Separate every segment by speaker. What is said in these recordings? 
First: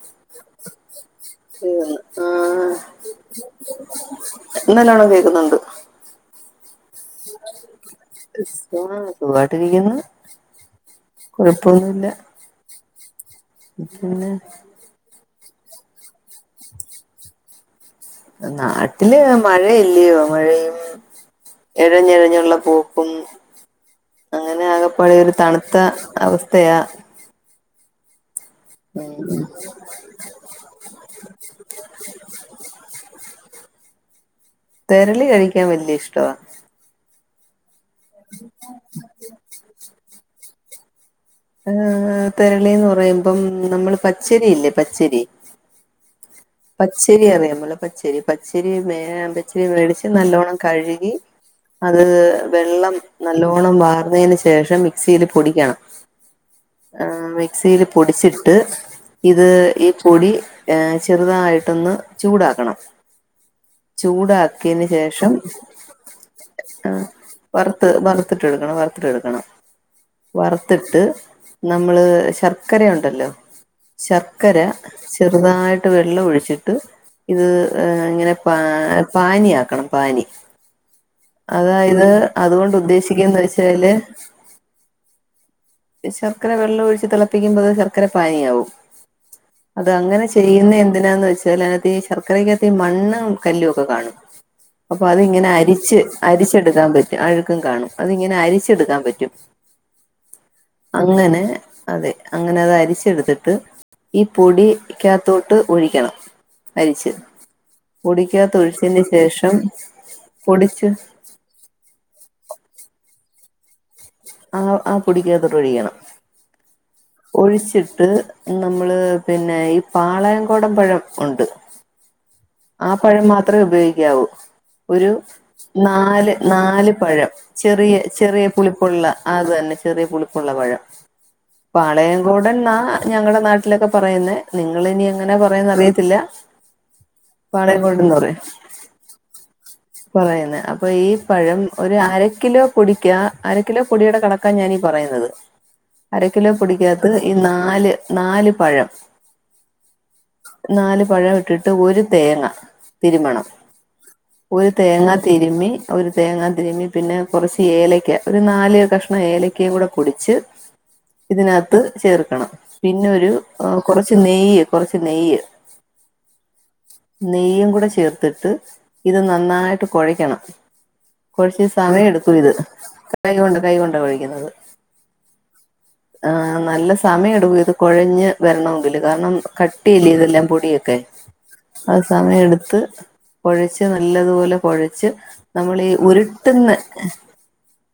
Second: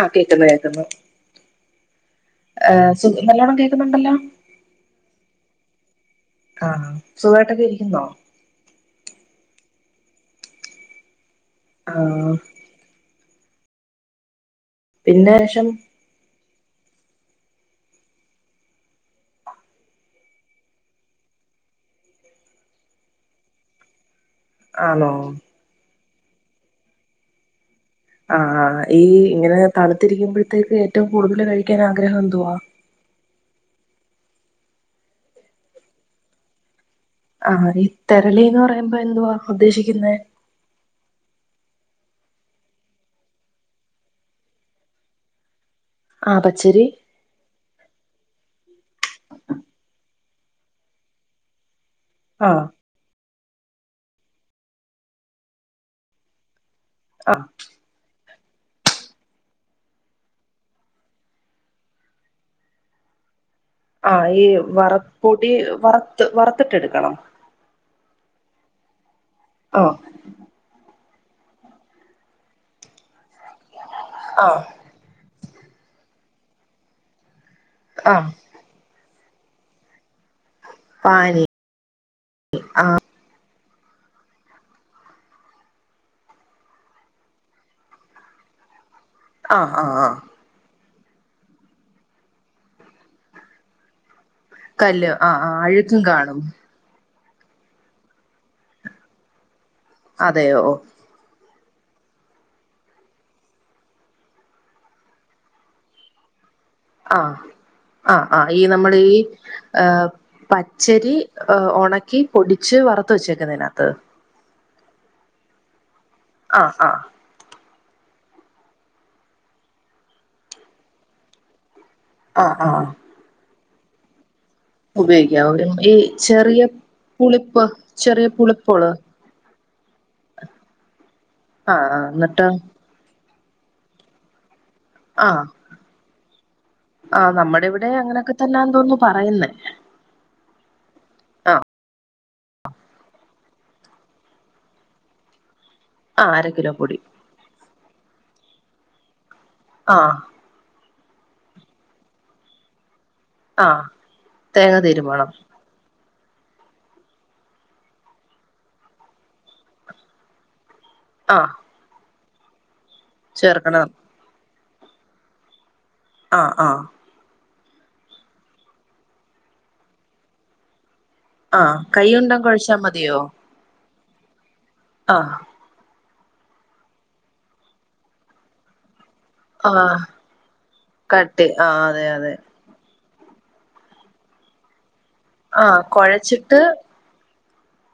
Speaker 1: ആ കേക്കുന്നു കേക്കുന്നു ഏ
Speaker 2: ആഹ്
Speaker 1: സുഖി നല്ലോണ്ണം കേക്കുന്നുണ്ടല്ലോ
Speaker 2: നല്ലോണം കേക്കുന്നുണ്ട്
Speaker 1: ആ സുവായിട്ടൊക്കെ ഇരിക്കുന്നോ
Speaker 2: ആ സുവായിട്ടിരിക്ക്ന്ന് കൊഴപ്പൊന്നുയില്ല
Speaker 1: ആഹ്
Speaker 2: പിന്നെ
Speaker 1: എന്നാ വേഷം
Speaker 2: നാട്ടില് മഴ ഇല്ലയോ മഴയും എഴഞ്ഞഴഞ്ഞുള്ള പോക്കും അങ്ങനെ
Speaker 1: ആണോ
Speaker 2: ആകപ്പാടെ ഈ ഒരു തണുത്ത അവസ്ഥയാ
Speaker 1: ആ ഈ
Speaker 2: ഉം
Speaker 1: ഇങ്ങനെ തണുത്തിരിക്കുമ്പോഴത്തേക്ക് ഏറ്റവും കൂടുതൽ കഴിക്കാൻ ആഗ്രഹം എന്തുവാ
Speaker 2: തെരളി കഴിക്കാൻ വല്യ ഇഷ്ടവാ
Speaker 1: ആ അ തെരളി എന്ന് പറയുമ്പോ എന്തുവാ ഉദ്ദേശിക്ക- ിക്കുന്ന
Speaker 2: ആ തരളിന്ന് പറയുമ്പം നമ്മള് പച്ചരിയില്ലേ പച്ചരി പച്ചരി അറിയാമോ പച്ചരി പച്ചരി വേടിച്ച് നല്ലോണം കഴുകി അത
Speaker 1: ആഹ്
Speaker 2: വെള്ളം നല്ലോണം വാർന്നതിന് ശേഷം മിക്സിയിൽ പൊടിക്കണം ആ
Speaker 1: ആഹ്
Speaker 2: മൈക്സിലി പൊടിച്ചി ട്ട് ഇത് ഇ പൊടി ഏ ചെറുതായിട്ട് ന്ന് ചുടാക്കണം
Speaker 1: ആ യി പൊടി വർത് വറത്തിട്ട് എടുക്കണം
Speaker 2: ത് വാർത്തട് എടുക്കണം വർത്തിട്ട് ഇടുക്കണം
Speaker 1: ആഹ്
Speaker 2: മ് വറുത്തിട്ട് നമ്മള് ശർക്കരയുണ്ടല്ലോ ശർക്കര
Speaker 1: ആഹ്
Speaker 2: ചേർ രുതായിട്ട് വെള്ളമോഴിച്ചിട്ട് ഇത്
Speaker 1: ആഹ്
Speaker 2: ഇങ്ങനെ പാ പാനി ആക്കണം പാനി
Speaker 1: പാനി
Speaker 2: അതായത് അതുകൊണ്ട് ദ്ദേശിക്കുന്നത് തില് ശർക്കര വെള്ളയിച്ചു തിളപ്പിക്കുമ്പോ ശർക്കരപ്പാനി ആവും
Speaker 1: ആ ആ ആ
Speaker 2: എന്തിനാന്ന് വെച്ചാഅതിനകത്തുശർക്കരക്കകത്തു മണ്ണും കല്ലുവോക്കെ കാണും അപ്പ
Speaker 1: കല്ല് ആഹ്
Speaker 2: ഇങ്ങനെ
Speaker 1: ആഹ്
Speaker 2: അരിച്ച്
Speaker 1: അഴുക്കും കാണും
Speaker 2: അരിച്ചെടുക്കാൻ പറ്റു ആഴുകും കാണും അതിങ്ങനെ അരിച്ചെടുക്കാൻ പറ്റും
Speaker 1: അതെയോ
Speaker 2: അങ്ങനെ അതെ അങ്ങനെഅരിച്ചെടുത്തട്ട് ഈ പൊടികാക്കത്തോട്ട് കാത്തോട്ട് ഒഴിക്കണം അരിച്ച്
Speaker 1: ആ ആ
Speaker 2: പൊടിക്കകത്ത്
Speaker 1: ഇ
Speaker 2: ഒഴിച്ചതിന്
Speaker 1: നമ്മള്ഇ
Speaker 2: ശേഷം പൊടിച്ച്
Speaker 1: പച്ചരി ഉണക്കി പൊടിച്ച് വറു റുത് വച്ചേക്കണത്
Speaker 2: ആ ആ പൊടിയാതൊട്ട് ഒഴിക്കണം
Speaker 1: ആ ആ
Speaker 2: ഒഴിച്ചിട്ട് നമ്മൾ പിന്നെ പാളയംകോടൻ പഴം ഉണ്ട്.
Speaker 1: ആ ആ.
Speaker 2: ത്രെപയോഗിക്കാവൂ. ഒരു
Speaker 1: ഈ
Speaker 2: നാല്
Speaker 1: ചെറിയ
Speaker 2: നാല് പഴം.
Speaker 1: പുളിപ്പ്
Speaker 2: ചെറിയ ചെറിയ
Speaker 1: പുളിപ്പുള്
Speaker 2: പുളിപ്പുള്ളഅതന്നെ ചെറിയപുളിപുള്ള പഴം
Speaker 1: ആഹ് ആഹ് എന്നിട്ട്
Speaker 2: പാലെയൻകുടന്ന ഞങ്ങടെ നാ വീട്ടിലൊക്കെ പറയുന്ന നിങ്ങളിനി എങ്ങനെ
Speaker 1: ആഹ്
Speaker 2: പറയന്ന അറിയത്തില്ല
Speaker 1: ആഹ് നമ്മുടെ ഇവിടെ അങ്ങനെയൊക്കെ
Speaker 2: പാളയംകോടന്നറയും,
Speaker 1: തന്നാന്ന് തോന്നുന്നു പറയുന്നേ
Speaker 2: പറയുന്നേ അപ്പൊ ഈ പഴം
Speaker 1: ആഹ്
Speaker 2: ഒരു അര കിലോ പൊടിക്കാ, അര കിലോ പൊടിയുടെ കടക്കാൻ ഞാനീ പറയുന്നത്. അര കിലോ പൊടിക്കാത് ഈ നാല് നാല് പഴം
Speaker 1: ആഹ
Speaker 2: പഴമിട്ടിട്ട് ഒരു [unintelligible] തേങ്ങ തിരുമണം
Speaker 1: ആഹ്
Speaker 2: ഒരു തേങ്ങ തിരുമ്മി ഒരു തേങ്ങാ തിരുമ്മി പിന്നെ കുറച്ച് ഏലക്ക ഒരു നാല് കഷണം ഏലക്ക കൂടെ പൊടിച്ച്
Speaker 1: ആഹ്
Speaker 2: ഇതിനകത്ത് ചേർ [unintelligible] പിന്നെ ഒരു
Speaker 1: ചേർക്കണം
Speaker 2: കുറച്ച് നെയ്യ് കുറച്ച് നെയ്യ്
Speaker 1: ആഹ് ആഹ
Speaker 2: നെയ്യും കൂടെ ചേര്ത്തിട്ട് ഇത് നന്നായിട്ട് കുഴയ്ക്കണം. കുഴച്ചു
Speaker 1: ആഹ്
Speaker 2: സമയം
Speaker 1: കൈയുണ്ടം
Speaker 2: എടുക്കും ഇത്
Speaker 1: കൊഴച്ചാ മതിയോ
Speaker 2: കൈ കൊണ്ട് കൈ കൊണ്ട് കഴിക്കുന്നത്.
Speaker 1: ആഹ്
Speaker 2: ആ നല്ല സമയം എടുക്കൂ ഇത് കൊഴഞ്ഞ് വരണമെങ്കിൽ. കാരണം
Speaker 1: ആഹ്
Speaker 2: കട്ടില്ലേ ഇതെല്ലാം പൊടിയൊക്കെ.
Speaker 1: കട്ടി ആഹ്
Speaker 2: അത്
Speaker 1: അതെ അതെ
Speaker 2: സമയം എടുത്ത് കൊഴച്ച് നല്ലതുപോലെ കൊഴ
Speaker 1: ആഹ കുഴച്ചിട്ട്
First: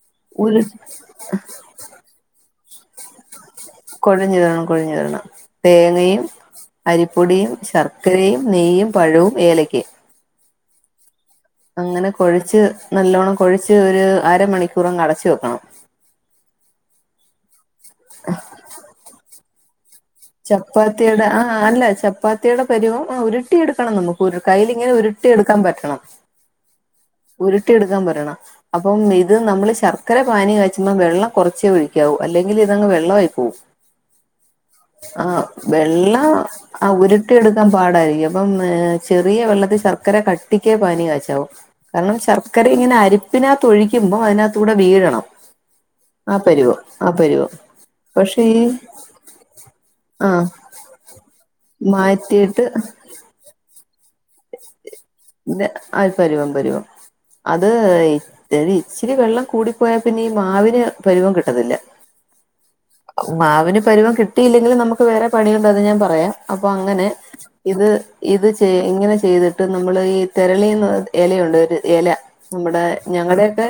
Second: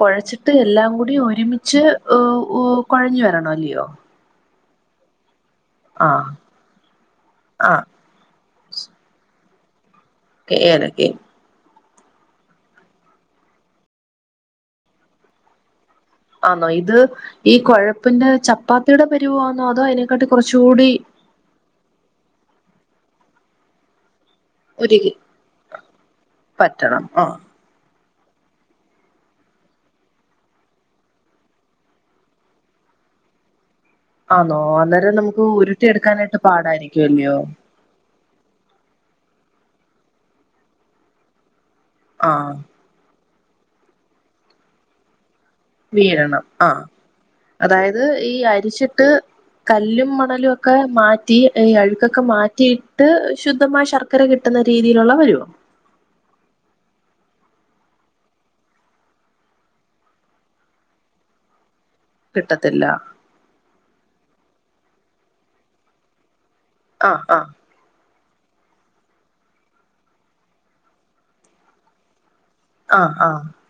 Speaker 1: കുഴച്ചിട്ട്
Speaker 2: ഉരു
Speaker 1: എല്ലാം കൂടി ഒരുമിച്ച് [unintelligible] കുഴഞ്ഞ് വരണോ അല്ലയോ
Speaker 2: [unintelligible] കുഴിഞ്ഞവരണം. തേങ്ങയും
Speaker 1: ആഹ്
Speaker 2: അരിപ്പൊടിയും
Speaker 1: ആഹ്
Speaker 2: ശർക്കരയും നെയ്യും പഴവും ഏലയ്ക്ക [unintelligible]
Speaker 1: ഏലക്കിം
Speaker 2: അങ്ങനെ കൊഴിച്ച് നല്ലോണ്ണം കൊഴിച്ച് ഒരു അരമണിക്കൂറും അടച്ച് വെക്കണം
Speaker 1: ആണോ ഇത് ഈ കുഴപ്പന്റെ ചപ്പാത്തിയുടെ പരുവ ആതോ അയ്നെ
Speaker 2: ചപ്പാത്തി ട ആഹ് അല്ല ചപ്പ ചപ്പാത്തിയുടെ പരിവം ആ ഉരുട്ടി എടുക്കണം നമുക്ക് ഒരു കയ്യിലിങ്ങനെ
Speaker 1: ഉരുകി
Speaker 2: ഉരുട്ടി എടുക്കാൻ പറ്റണം
Speaker 1: പറ്റണം ആഹ്
Speaker 2: ഉരുട്ടി എട് പറയണം അപ്പം ഇത് നമ്മള് ശർക്കര പാനീ കഴിചുമ്പോ വെള്ളം കുറച്ചേ ഒഴിക്കാവൂ അല്ലെങ്കിൽ ഇതങ്ങ് വെള്ളമായിപോവും
Speaker 1: ആന്നോ അന്നേരം
Speaker 2: ആ
Speaker 1: നമുക്ക് ഉരുട്ടി
Speaker 2: വെള്ളം
Speaker 1: എടുക്കാനായിട്ട്
Speaker 2: ആ
Speaker 1: പാടായിരിക്കും അല്ലയോ
Speaker 2: ഉരുട്ടിയ എടുക്കാൻ പാടായിരിക്കും അപ്പം ചെറിയ വെള്ളത്തിൽ ശർക്കര കട്ടിക്കേ പാനി കാച്ചാവു കാരണം
Speaker 1: ആഹ്
Speaker 2: ശർക്കര ഇങ്ങനെ അരി ഇതിനകത്ത് ഒഴിക്കുമ്പോ അതിനകത്ത കൂടെ വീഴണം
Speaker 1: വീഴണം ആ അതായത് ഈ അരിച്ചിട്ട് കല്ലും
Speaker 2: ആ
Speaker 1: മണലും ഒക്കെ മാറ്റി അഴുക്കൊക്കെ മാറ്റിയിട്ട് ശുദ്ധമായ ശർക്ക ചക്കര കിട്ടുന്ന രീതിയിലുള്ള പരുവം
Speaker 2: ആ പരുവം പരുവം അത് ഇത് ഇച്ചിരി വെള്ളം കൂടിപ്പോയാൽ പിന്നെ ഈ മാവിന് പരുവം കിട്ടത്തില്ല
Speaker 1: കിട്ടത്തില്ല
Speaker 2: മാവിന് പരുവം കി കിട്ടി ഇല്ലെങ്കിൽ നമുക്ക് വേറെ പണി ഉണ്ട് അത് ഞാൻപറയാം അപ്പൊ അങ്ങനെ
Speaker 1: ആഹ് ആഹ്
Speaker 2: ഇത് ഇത് ചെ ഇങ്ങനെ ചെയ്തിട്ട് നമ്മള് ഈ തെരളിന്ന് ഇലയുണ്ട് ഒരു എല നമ്മുടെ
Speaker 1: ആഹ്
Speaker 2: ഞങ്ങളുടെ
Speaker 1: ആഹ്
Speaker 2: ഒക്കെ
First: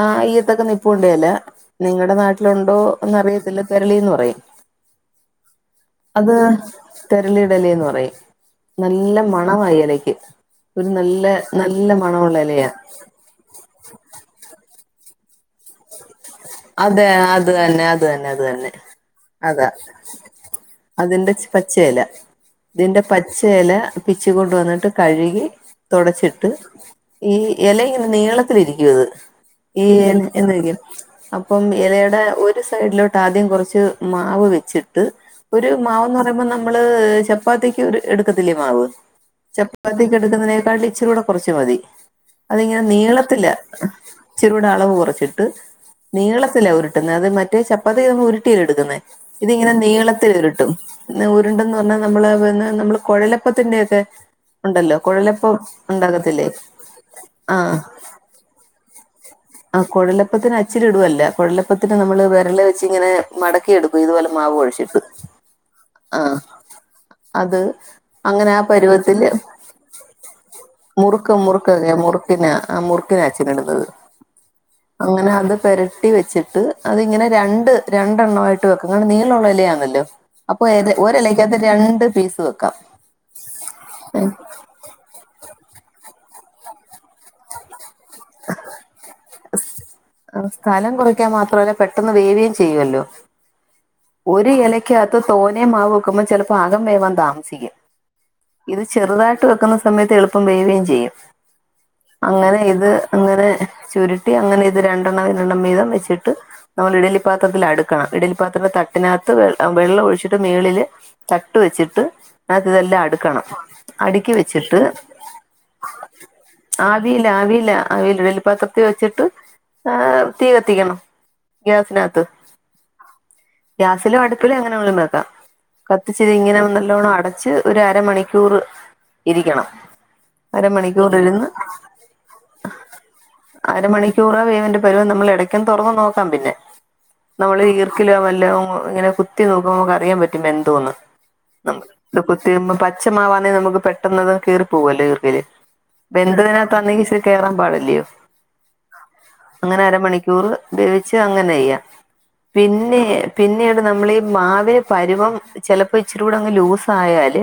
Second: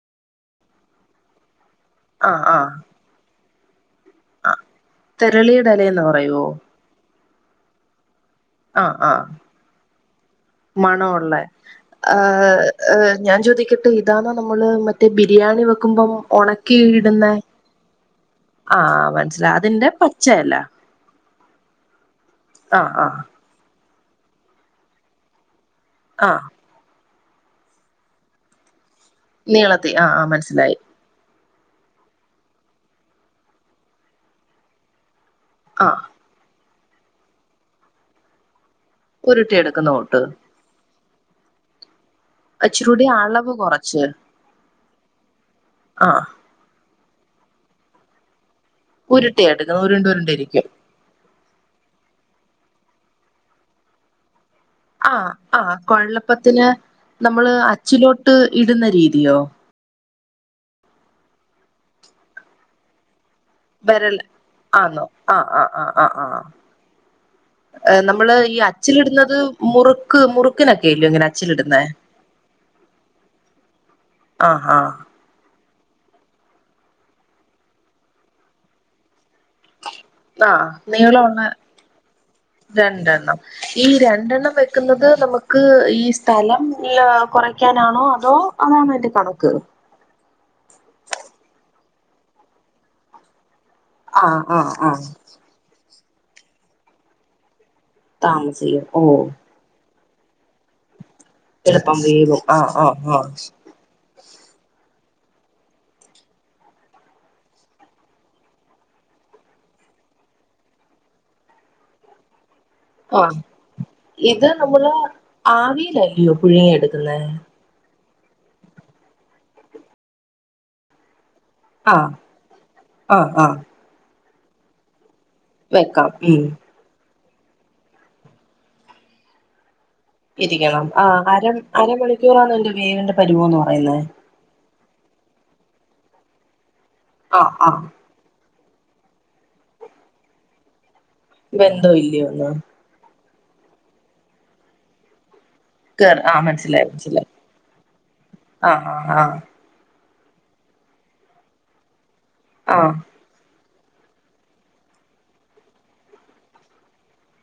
Speaker 2: ആഹ് ഇയത്തൊക്കെ നിപ്പൂണ്ടേ ഇല നിങ്ങളുടെ നാട്ടിലുണ്ടോ എന്ന റിയത്തില്ല
Speaker 1: ആ തെരളിയുടെലയന്ന് പറയോ
Speaker 2: തെരളിടലി എന്ന് പറയും
Speaker 1: ആ ആ
Speaker 2: നല്ല മണവാ ഈ ഇലയ്ക്ക് ഒരു
Speaker 1: മണം
Speaker 2: നല്ല
Speaker 1: ഉള്ളേ
Speaker 2: നല്ല
Speaker 1: ആ
Speaker 2: മണമുള്ള ഇലയാ
Speaker 1: ഏ ഞാൻ ചോദിക്കട്ടെ ഇതാണ് നമ്മള് മറ്റ മറ്റേ ബിരിയാണി വെക്കുമ്പം ഒണക്കി
Speaker 2: അതെ
Speaker 1: ഇടുന്നെ
Speaker 2: അത് തന്നെ അത് തന്നെ അത് തന്നെ
Speaker 1: ആഹ് മനസ്സിലായി
Speaker 2: അതാ
Speaker 1: അതിന്റെ പച്ചയല്ല
Speaker 2: അതിന്റെ പച്ചേല
Speaker 1: ആഹ്
Speaker 2: ഇതിന്റെ
Speaker 1: ആഹ്
Speaker 2: പച്ച എല പിച്ചി കൊണ്ട് വന്നിട്ട് കഴുകി
Speaker 1: ആഹ്
Speaker 2: തുടച്ചിട്ട് ഈ ഇല ഇങ്ങനെ നീളത്തിലിരിക്കണത്
Speaker 1: നീളത്തി ആഹ് ആഹ് മനസ്സിലായി
Speaker 2: [unintelligible] അപ്പം ഇലയുടെ ഒരു സൈഡിലോട്ട് ആദ്യം കുറച്ച് മാവ് വെച്ചിട്ട് ഒരു
Speaker 1: ആഹ്
Speaker 2: മാവന്ന് പറയുമ്പോ നമ്മള് ചപ്പാത്തിക്ക് എടുക്കത്തില്ല മാവ്
Speaker 1: ഉരുട്ടി എടുക്കുന്ന കൂട്ട്
Speaker 2: ചപ്പാത്തിക്കെടുക്കുന്നതിനെക്കട്ടി ച്ചിരുടെ കുറച്ചു മതി അതിങ്ങനെ
Speaker 1: ഇച്ചിരൂടി
Speaker 2: നീളത്തില്
Speaker 1: അളവ് കൊറച്ച്
Speaker 2: ഇച്ചിരുടെ അളവ് കുറച്ചിട്ട്
Speaker 1: ആഹ്
Speaker 2: നീളത്തില് ഒരു [unintelligible] മറ്റേ ചപ്പത്തി ഉരു- [unintelligible] എടുക്കുന്നെ ഇതിങ്ങനെ
Speaker 1: ഉരുട്ടിയെടുക്കണം ഉരുണ്ട്
Speaker 2: നീളത്തിൽ
Speaker 1: ഉരുണ്ടിരിക്കും
Speaker 2: ഉരുട്ടും ഉരുണ്ടന്ന് പറഞ്ഞ നമ്മള് പിന്നെ നമ്മള് കുഴലപ്പതിൻ്റെയൊക്കെ
Speaker 1: ആഹ് ആഹ് കൊഴലപ്പത്തിന് നമ്മള്
Speaker 2: ആ
Speaker 1: അച്ചിലോട്ട് ഇടുന്ന രീതി
Speaker 2: ആ കൊഴല- പ്പത്തിന് അച്ചിൽ ഇടുവല്ല കൊഴലപത്തിന് നമ്മള് വിരളു വെച്ച് ഇങ്ങനെ മടക്കിയെടുക്കും
Speaker 1: വെരൽ
Speaker 2: ഇതുപോലെ മാവ് കുഴച്ചിട്ട് ആഹ് അത്
Speaker 1: നമ്മള്
Speaker 2: അങ്ങനെ
Speaker 1: ഈ
Speaker 2: ആ പരുവത്തില്
Speaker 1: അച്ചിലിടുന്നത് മുറുക്ക് മുറുക്കിനൊക്കെയല്ലോ ഇങ്ങനെ അച്ചിലിടുന്നേ
Speaker 2: മുറുക്ക്മുറുക്കില്ലെ മുറുക്കിന മുറുക്കിന അച്ചിൽ ഇടുത്തത്
Speaker 1: ആഹ് ആഹ്
Speaker 2: പരട്ടി വെച്ചിട്ട് അതിങ്ങനെ രണ്ട് രണ്ടെണ്ണവായിട്ട് വെക്കും ഇങ്ങനെ നീ [unintelligible]
Speaker 1: ആഹ് നീളമുള്ള
Speaker 2: ഒരിലയ്ക്കകത്ത് രണ്ട് പീസ് വെക്കാം
Speaker 1: രണ്ടെണ്ണം ഈ രണ്ടെണ്ണം വെക്കുന്നത് നമുക്ക് ക്ക് ഈ സ്ഥലം കുറക്കാൻ നണോ അതോ അതാണൊ അതിൻ്റെ കണക്ക്
Speaker 2: സ്ഥലം കുറയ്ക്കാൻ മാത്രവല്ല പെട്ടെന്ന് വേവയും ചെയ്യുമല്ലോ
Speaker 1: ആഹ്
Speaker 2: ഒരു
Speaker 1: ആഹ് ആഹ്
Speaker 2: ഇലക്കകത്ത് തോനെ മാവ് ആക്കുമ്പം ചിലപ്പോ അകം വേവൻ താമസിക്കും ഇത്
Speaker 1: താമസിക്കും ഓ
Speaker 2: ചെറുതായിട്ട് വെക്ക സമയത്ത് എളുപ്പം വേവുവേം ചെയ്യും
Speaker 1: എളുപ്പം വേവും
Speaker 2: അങ്ങനെ
Speaker 1: ആഹ്
Speaker 2: ഇത്
Speaker 1: ആഹ് ആഹ്
Speaker 2: അങ്ങനെ ചുരുട്ടി അങ്ങനെ ഇത് രണ്ട് രണ്ടെണ്ണം രണ്ടെണ്ണം വീതം വെച്ചിട്ട് നമ്മൾ ഇഡ്ഡലിപാത്രത്തിൽ അടുക്കണം ഇഡ്ഡലിപത്ര- അതിനകത്ത് വെ വെള്ളം ഒഴിച്ചിട്ട് മേളില് തട്ട് വെച്ചിട്ട് ഇതെല്ലാം
Speaker 1: ആഹ്
Speaker 2: അടുക്കണം അടുക്കി
Speaker 1: ഇത്
Speaker 2: വെച്ചിട്ട്
Speaker 1: നമ്മള് ആവിയിലല്ലയോ പുഴുങ്ങി എടുക്കുന്ന
Speaker 2: ആ വെല്ലു വെല്ലുപാത്രത്തിൽ വെച്ചിട്ട് ആ തീ കത്തിക്കണം
Speaker 1: ആഹ്
Speaker 2: ഗ്യാസിനകത്ത്
Speaker 1: ആഹ് ആഹ്
Speaker 2: സിലും അടുപ്പിലും എങ്ങനെ [unintelligible] വെക്കാ
Speaker 1: വെക്കാം
Speaker 2: കത്തിച്ചത്
Speaker 1: ഉം
Speaker 2: ഇങ്ങനെ നല്ലോണം അട ച്ച് ഒര് അരമണിക്കൂർ ഇരിക്കണം
Speaker 1: ഇരിക്കണം ആ
Speaker 2: അരമണിക്കൂർ
Speaker 1: അര
Speaker 2: ഇരുന്ന്
Speaker 1: അരമണിക്കൂറാണൊ ഈൻ്റെ വേവിന്റെ പരിവോന്ന് പറയ്ന്നേ
Speaker 2: എടക്കൊന്ന് തൊറന്ന് നോക്കാം പിന്നെ
Speaker 1: ആഹ്
Speaker 2: നമ്മള്
Speaker 1: ആഹ്
Speaker 2: ഈർക്കിലോ വ ല്ലൊ ഉം ഇങ്ങനെ കുത്തി നോക്കുമ്പൊ നമ്മക്കറിയാൻ പറ്റും വെന്തോന്ന് നമ്മള്
Speaker 1: വെന്തോ
Speaker 2: ഇത്
Speaker 1: ഇല്ലയോന്ന്
Speaker 2: കുത്തി [unintelligible] പച്ചമാവാ ന്നെ നമുക്ക് പെട്ടന്നത് കീറി പോവല്ലെ ഈർക്കിലി
Speaker 1: കേർ ആ
Speaker 2: വെന്തതിനാത്ത്
Speaker 1: മനസ്സിലായി
Speaker 2: [unintelligible]
Speaker 1: മനസ്സിലായി
Speaker 2: കേറാൻ പാടില്ലയോ
Speaker 1: ആഹ് ആഹ്
Speaker 2: അങ്ങനെ അരമണി ടൂറ് ദേവിച്ചേ അങ്ങനെയ്യ
Speaker 1: ആഹ്
Speaker 2: പിന്നെ
Speaker 1: ആഹ്
Speaker 2: പിന്നീട് നമ്മളി ഈ മാവെ പരുവം ചെലപ്പ ഇച്ചിരൂടങ്ങ് ലൂസായാല്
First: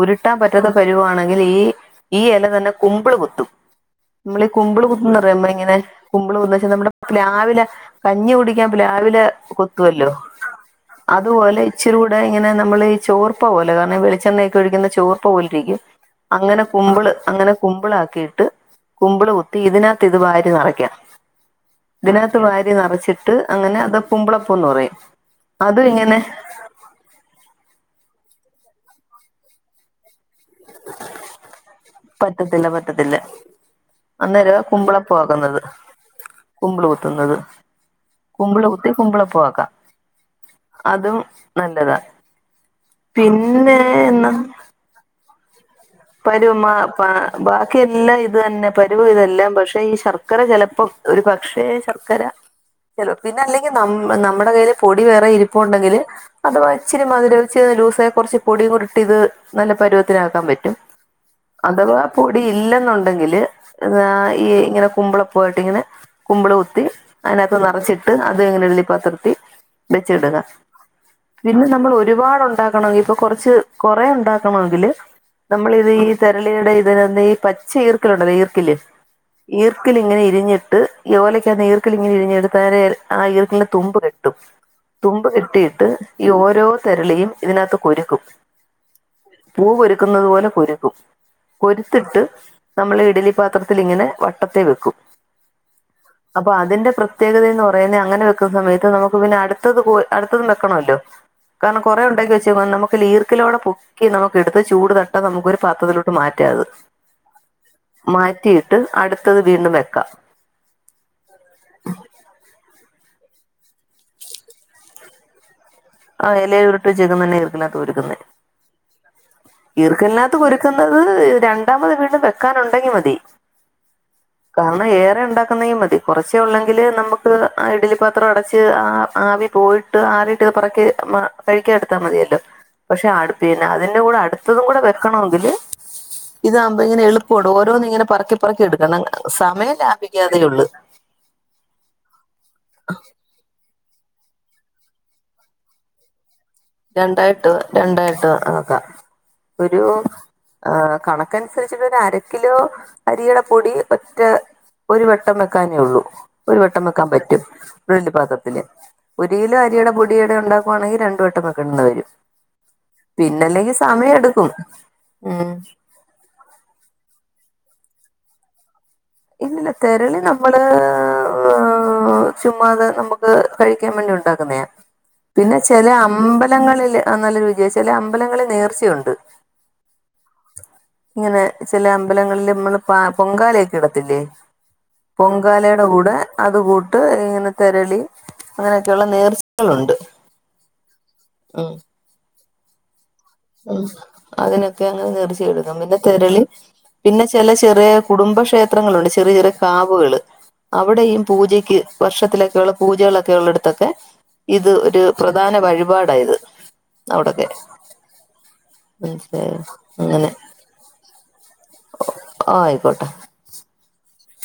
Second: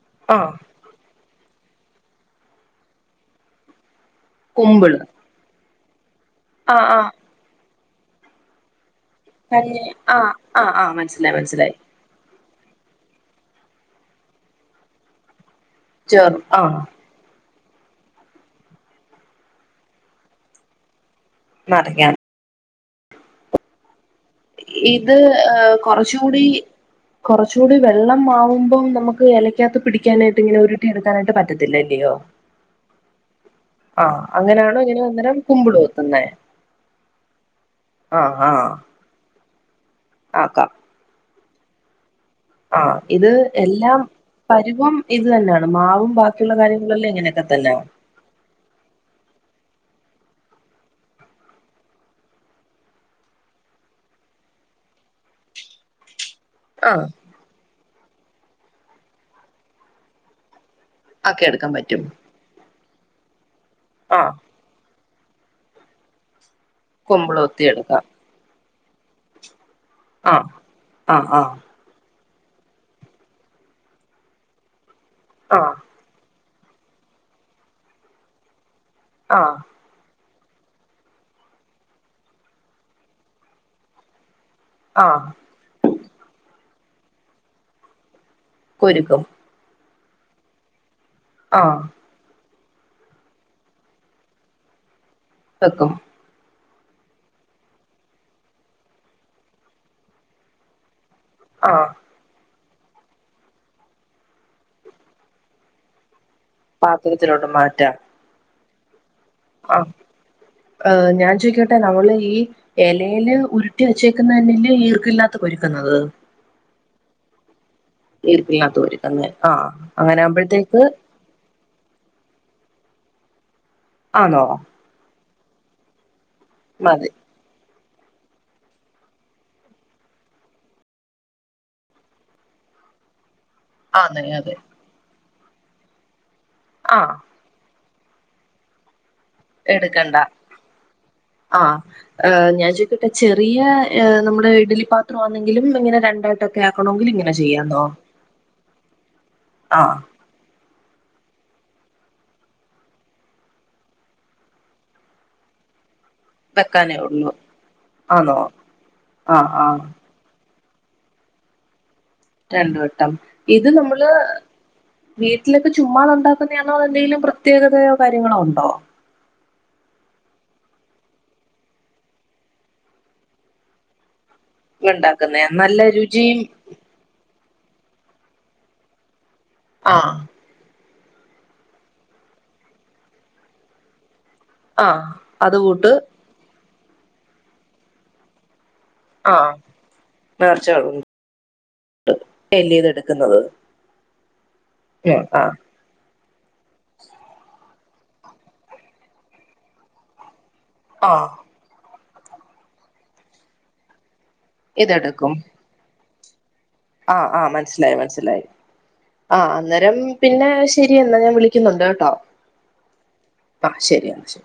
Speaker 2: ഉരുട്ടാൻ
Speaker 1: ആഹ്
Speaker 2: പറ്റാത്ത പരുവാണ് ഈ ഈ എല തന്നെ കുമ്പ്ള് കുത്തും മ്മളി കുമ്പ്ള്
Speaker 1: കുമ്പിള്
Speaker 2: കുത്തുന്നറിയമൊ നമ്മളിങ്ങനെ കുമ്പ്ള് കുത്തച്ച്ന്നാല്
Speaker 1: ആഹ്
Speaker 2: നമ്മുടെ
Speaker 1: ആഹ്
Speaker 2: പ്ലാവില കഞ്ഞി കുടിക്കാൻ പ്ലാവില ല
Speaker 1: കഞ്ഞി
Speaker 2: കൊത്തുവല്ലോ
Speaker 1: ആഹ് ആഹ് ആഹ് മനസ്സിലായി
Speaker 2: അതുപോലെ
Speaker 1: മനസ്സിലായി
Speaker 2: ഇച്ചിരൂടെ ഇങ്ങനെ നമ്മള് ചോർപ്പ പോലെ കാരണം വെളിച്ചെണ്ണ ഒക്ക ഒഴിക്കുന്ന ചോർപ്പ പോൽ രിക്കും
Speaker 1: ചെറു
Speaker 2: അങ്ങനെ
Speaker 1: ആഹ്
Speaker 2: കുമ്പള് അങ്ങനെ കുമ്പ്ളാക്കിയിട്ട് കുമ്പ്ള് കുത്തി ഇതിനകത്ത് ഇത് വാരി നെറയ്ക്കാം
Speaker 1: നാരങ്ങ
Speaker 2: ഇതിനകത്ത് വാര് ത്തി നെറചിട്ട് അങ്ങനെ അത് കുമ്പിളപ്പോം ന്ന് പറയും
Speaker 1: ഏഹ്
Speaker 2: അതും ഇങ്ങനെ
Speaker 1: കൊറച്ചൂടി കൊറച്ചൂടി വെള്ളം ആവുമ്പോം നമുക്ക് എലയ്ക്കകത്ത് പിടിക്കാനായി് ട്ട് ഇങ്ങനെ ഉരുട്ടി എടുക്കാനായിട്ട് പറ്റത്തില്ലല്ലെ
Speaker 2: പറ്റത്തില്ല പറ്റത്തില്ല
Speaker 1: ആഹ്
Speaker 2: അന്നേരാ
Speaker 1: അങ്ങനെയാണോ ഇങ്ങനെ
Speaker 2: കുമ്പളപ്പ
Speaker 1: അന്നേരം
Speaker 2: ആക്കുന്നത്
Speaker 1: കുമ്പിള് കുത്തുന്നേ
Speaker 2: കുമ്പിൾ കുത്തുന്നത്
Speaker 1: ആഹ്
Speaker 2: കുമ്പിള്
Speaker 1: ആഹ്
Speaker 2: കുത്തി കുമ്പള പ്പോ ആക്കാം അതും നല്ലതാണ്
Speaker 1: ആ ഇത് എല്ലാം പരുവം ഇത് തന്നെയാണ് മാവും ബാക്കിയുള്ള
Speaker 2: പരുവമ പ
Speaker 1: കാര്യങ്ങളെല്ലാം ഇങ്ങനെയൊക്കെ തന്നെയാണ്
Speaker 2: ബാക്കിയെല്ലാം ഇത് തന്നെ പരുവ ഇതെല്ലാം പക്ഷെ ഈ ശർക് ശർക്കര ചിലപ്പോ ഒരു പക്ഷേ ശർക്കര ച പിന്നെ അല്ലെങ്കിൽ ന നമ്മുടെ കയ്ൽ പൊടി വേറെ ഇരിപ്പ ഉണ്ടെങ്കിൽ അത്
Speaker 1: ആഹ്
Speaker 2: വച്ചിും മധുരവിൂ കുറച്ച് പൊടിയ കുറിട്ട് ഇത് നല്ല പരുവത്തിനാക്കാൻ പറ്റും
Speaker 1: ആക്കി എടുക്കാൻ
Speaker 2: അഥവാ
Speaker 1: പറ്റും
Speaker 2: പൊടി ഇല്ലെന്നുണ്ട് ഉണ്ടെങ്കില്ിൽ എാ
Speaker 1: ആഹ്
Speaker 2: ഈ ഇങ്ങനെ കുമ്പള പോയിട്ട് ഇങ്ങനെ കുമ്പളൾ
Speaker 1: കുമ്പിള്
Speaker 2: അതിനകത്ത്
Speaker 1: കുത്തി എടുക്കാം
Speaker 2: നിറച്ചിട്ട് അത്ങ്ങനെ ഉള്ള പത്തിർത്തി
Speaker 1: ആഹ്
Speaker 2: വെച്ചിടുക
Speaker 1: ആഹ് ആഹ്
Speaker 2: പിന്നെ നമ്മൾ ഒരു ഒരുപാട് ഉണ്ടാക്കണമെങ്കിൽ ഇപ്പൊ കൊറച്ച് കൊറെ ഉണ്ടാക്കണമെങ്കില്
Speaker 1: ആഹ്
Speaker 2: നമ്മളിത് ഈ കേരളിയുടെ ഇതിൽ നിന്ന് ഈ പച്ച ഈർക്കലുണ്ടല്ലോ ഈർക്കല്
Speaker 1: ആഹ്
Speaker 2: ഈർക്കൽ ഇങ്ങനെ ഇഴഞ്ഞിട്ട് ഈഓലയ്ക്ക് ഈർക്കലിങ്ങനെ ഇഴിഞ്ഞെടുത്ത് ആ ഈർക്കിന് തുമ്പ് കെട്ടും
Speaker 1: ആഹ്
Speaker 2: തുമ്പ് ഇട്ടിയിട്ട് ഈ ഓരോ തെരളിയും ഇതിനകത്ത് കുരുക്കും
Speaker 1: കുരുക്കും
Speaker 2: ുന്നത് പോലെ ക്കും
Speaker 1: ആഹ്
Speaker 2: ഒരുരുത്തിട്ട് നമ്മള് ഇഡലി പാത്രത്തിൽ ഇങ്ങനെ വട്ടത്തെ വെക്കും
Speaker 1: വെക്കോ
Speaker 2: അപ്പൊ അതിന്റെ പ്രത്യേകതയ എന്ന് പറയുന്നത് അങ്ങനെ വെക്കുന്ന സമയത്ത് നമുക്ക് പിന്നെ അടുത്തത് അടുത്തതും വെക്കണല്ലോ കാരണം
Speaker 1: ആഹ്
Speaker 2: കുറെേ ഉണ്ടാക്കി വെച്ച നമുക്ക് ലീർക്കിലൂടെ പൊക്കി നമുക്ക് എടുത്ത് ചൂട് തട്ട നമുൊ ഒരു പത്രത്തിലോട്ട മാറ്റ
Speaker 1: പാത്രത്തിലോട്ട്
Speaker 2: മാറ്റി ട്ട് അടുത്ത്
Speaker 1: ആ ഏ ഞാൻ ചോിക്കട്ടെ നമ്മള് ഈ ഇലയില് ഉരുട്ടി വച്ചേക്കുന്ന തന്നെല്ലേ ഈർക്കില്ലാത്ത ഒരുരുും
Speaker 2: ആ ഇല ഉരുട്ട്ച്ചക്കുന്ന തന്നെ ഈർക്കിനകത്ത് കുരുക്കുന്നെ
Speaker 1: ഈർക്കില്ലാത്ത കുരുക്കുന്നെ ആഹ് അങ്ങനെ
Speaker 2: ഈർക്കിനകത്ത്
Speaker 1: ആകുമ്പോഴത്തേക്ക്
Speaker 2: കുരുക്കുന്നത് രണ്ടാമത് വീണ്ടും ക്കാനുണ്ടെങ്കി മതി
Speaker 1: ആന്നോ
Speaker 2: കാരണം ഏറെ ഉണ്ടാക് [unintelligible] കൊറച്ചേ ഒള്ളെങ്കില്
Speaker 1: മതി
Speaker 2: നമ്മക്ക് ആ ഇഡ്ല് പാത്രം അടച്ച് ആ ആവി പോയിട്ട് ആറീട്ട് പ ക്ക് മ്മ കഴിക്കാൻ എടുത്താ മതിയല്ലോ പക്ഷെ അ പിന്നെ അതിൻ്റെ കൂടെ
Speaker 1: ആന്നെ അതെ
Speaker 2: അടുത്തതും കൂടെ വെക്കണോന്ന എന്ത് ഇതാവുമ്പോ ഇങ്ങനെ
Speaker 1: ആഹ്
Speaker 2: എളുപ്പോണ്ട് ഓരോന്നിങ്ങനെ പറക്കി പറക്കി എടുക്കണം സമയം
Speaker 1: എടുക്കണ്ട
Speaker 2: ലാഭിക്കാതേ ഉള്ളു
Speaker 1: ആ ഞാൻ ചോയ്ക്കട്ടെ ചെറിയ നമ്മുടെ ഇഡ്ഡ്ലി പാത്രാന്നെങ്കിലും ഇങ്ങനെ രണ്ടട്ടൊ
Speaker 2: രണ്ടായിട്ട് രണ്ടായിട്ട് ആക്കാ ഒരു
Speaker 1: ആഹ്
Speaker 2: ആ കണക്കനുസരിച്ചിട്ട് ഒരു അര കിലൊ അരിയുടെ പൊടി ഒറ്റ ഒരുവട്ടം വക്കാനേയൊള്ളൂ ഒരു വട്ടം
Speaker 1: വെക്കാനേ
Speaker 2: വെക്കാൻ
Speaker 1: ഉള്ളൂ
Speaker 2: പറ്റും ഒരു വൽയ
Speaker 1: ആന്നോ
Speaker 2: പാത്രത്തില്
Speaker 1: ആഹ്
Speaker 2: ഒരുകിലോ
Speaker 1: ആഹ്
Speaker 2: അരിയുടെ പൊടിയുടെ ഉണ്ടാ വാണെങ്കി രണ്ടുവട്ടം വ കണ്ടകര്യം
Speaker 1: രണ്ടുവട്ടം ഇത് നമ്മള്
Speaker 2: എടുക്കും ഉം
Speaker 1: വീട്ടിലൊക്കെ ചുമ്മാതുണ്ടാക്കുന്നേയാണോ അതെ എന്തെങ്കിലും പ്രത്യേകത തയോ കാര്യങ്ങളോ ഉണ്ടോ
Speaker 2: ഇന്നലെ തെരളി നമ്മള് ചുമ്മാതെ നമ്മക്ക് കഴിക്കാൻ വേണ്ടി ഉണ്ടാക് ന്നയാ
Speaker 1: ഉണ്ടാക്കുന്നേ
Speaker 2: പിന്നെ
Speaker 1: നല്ല
Speaker 2: ചെല
Speaker 1: രുചിയും
Speaker 2: അമ്പലങ്ങളില് നല്ല രുച ചെല അമ്പലങ്ങളിൽ നേർച്ചയുണ്ട്
Speaker 1: ആ
Speaker 2: ഇങ്ങനെ ചെല അമ്പലങ്ങളില്മ്മള് പ പൊങ്കാലക്കെ ഇടത്തില്ലേ
Speaker 1: ആഹ് അത്
Speaker 2: പൊങ്കാലടെ
Speaker 1: കൂട്ട്
Speaker 2: കൂടെ അതും കു ട്ട് ഇങ്ങനെ തെരളി അങ്ങനൊക്കെയുള്ള
Speaker 1: ആഹ്
Speaker 2: നേർച്ചകളുണ്ട്
Speaker 1: നേർച്ചകളുണ്ട്
Speaker 2: ഉം
Speaker 1: [unintelligible]
Speaker 2: അതിനൊക്കെ അങ്ങ്
Speaker 1: ഉം ആഹ്
Speaker 2: നേർച്ചയെടുക്കും പിന്നെ തെരളി പിന്നെ ചെല ചെറിയ കുടുംബക്ഷേത്രങ്ങളുണ്ട് ചെറിയ ചെറിയ കാവുകള് അവിടെയും
Speaker 1: ആഹ്
Speaker 2: പൂജയ്ക്ക് വർഷത്തിലൊക്കെയുള്ള പൂജകള് ഒക്കെ ഉള്ളടോത്തൊക്കെ ഇത് ഒരു പ്രധാന വഴിപാട് ടാ ഇത്
Speaker 1: ആ ആ
Speaker 2: അവിടൊക്കെ
Speaker 1: മനസ്സിലായി മനസ്സിലായി ആ
Speaker 2: മനസ്സിലായോ
Speaker 1: അന്നേരം
Speaker 2: അങ്ങനെ
Speaker 1: പിന്നെ ശരിയെന്നാ. ഞാൻ വിളിക്കുന്ന ട്ട
Speaker 2: ആയിക്കോട്ടെ
Speaker 1: ആ ശരിയ ശ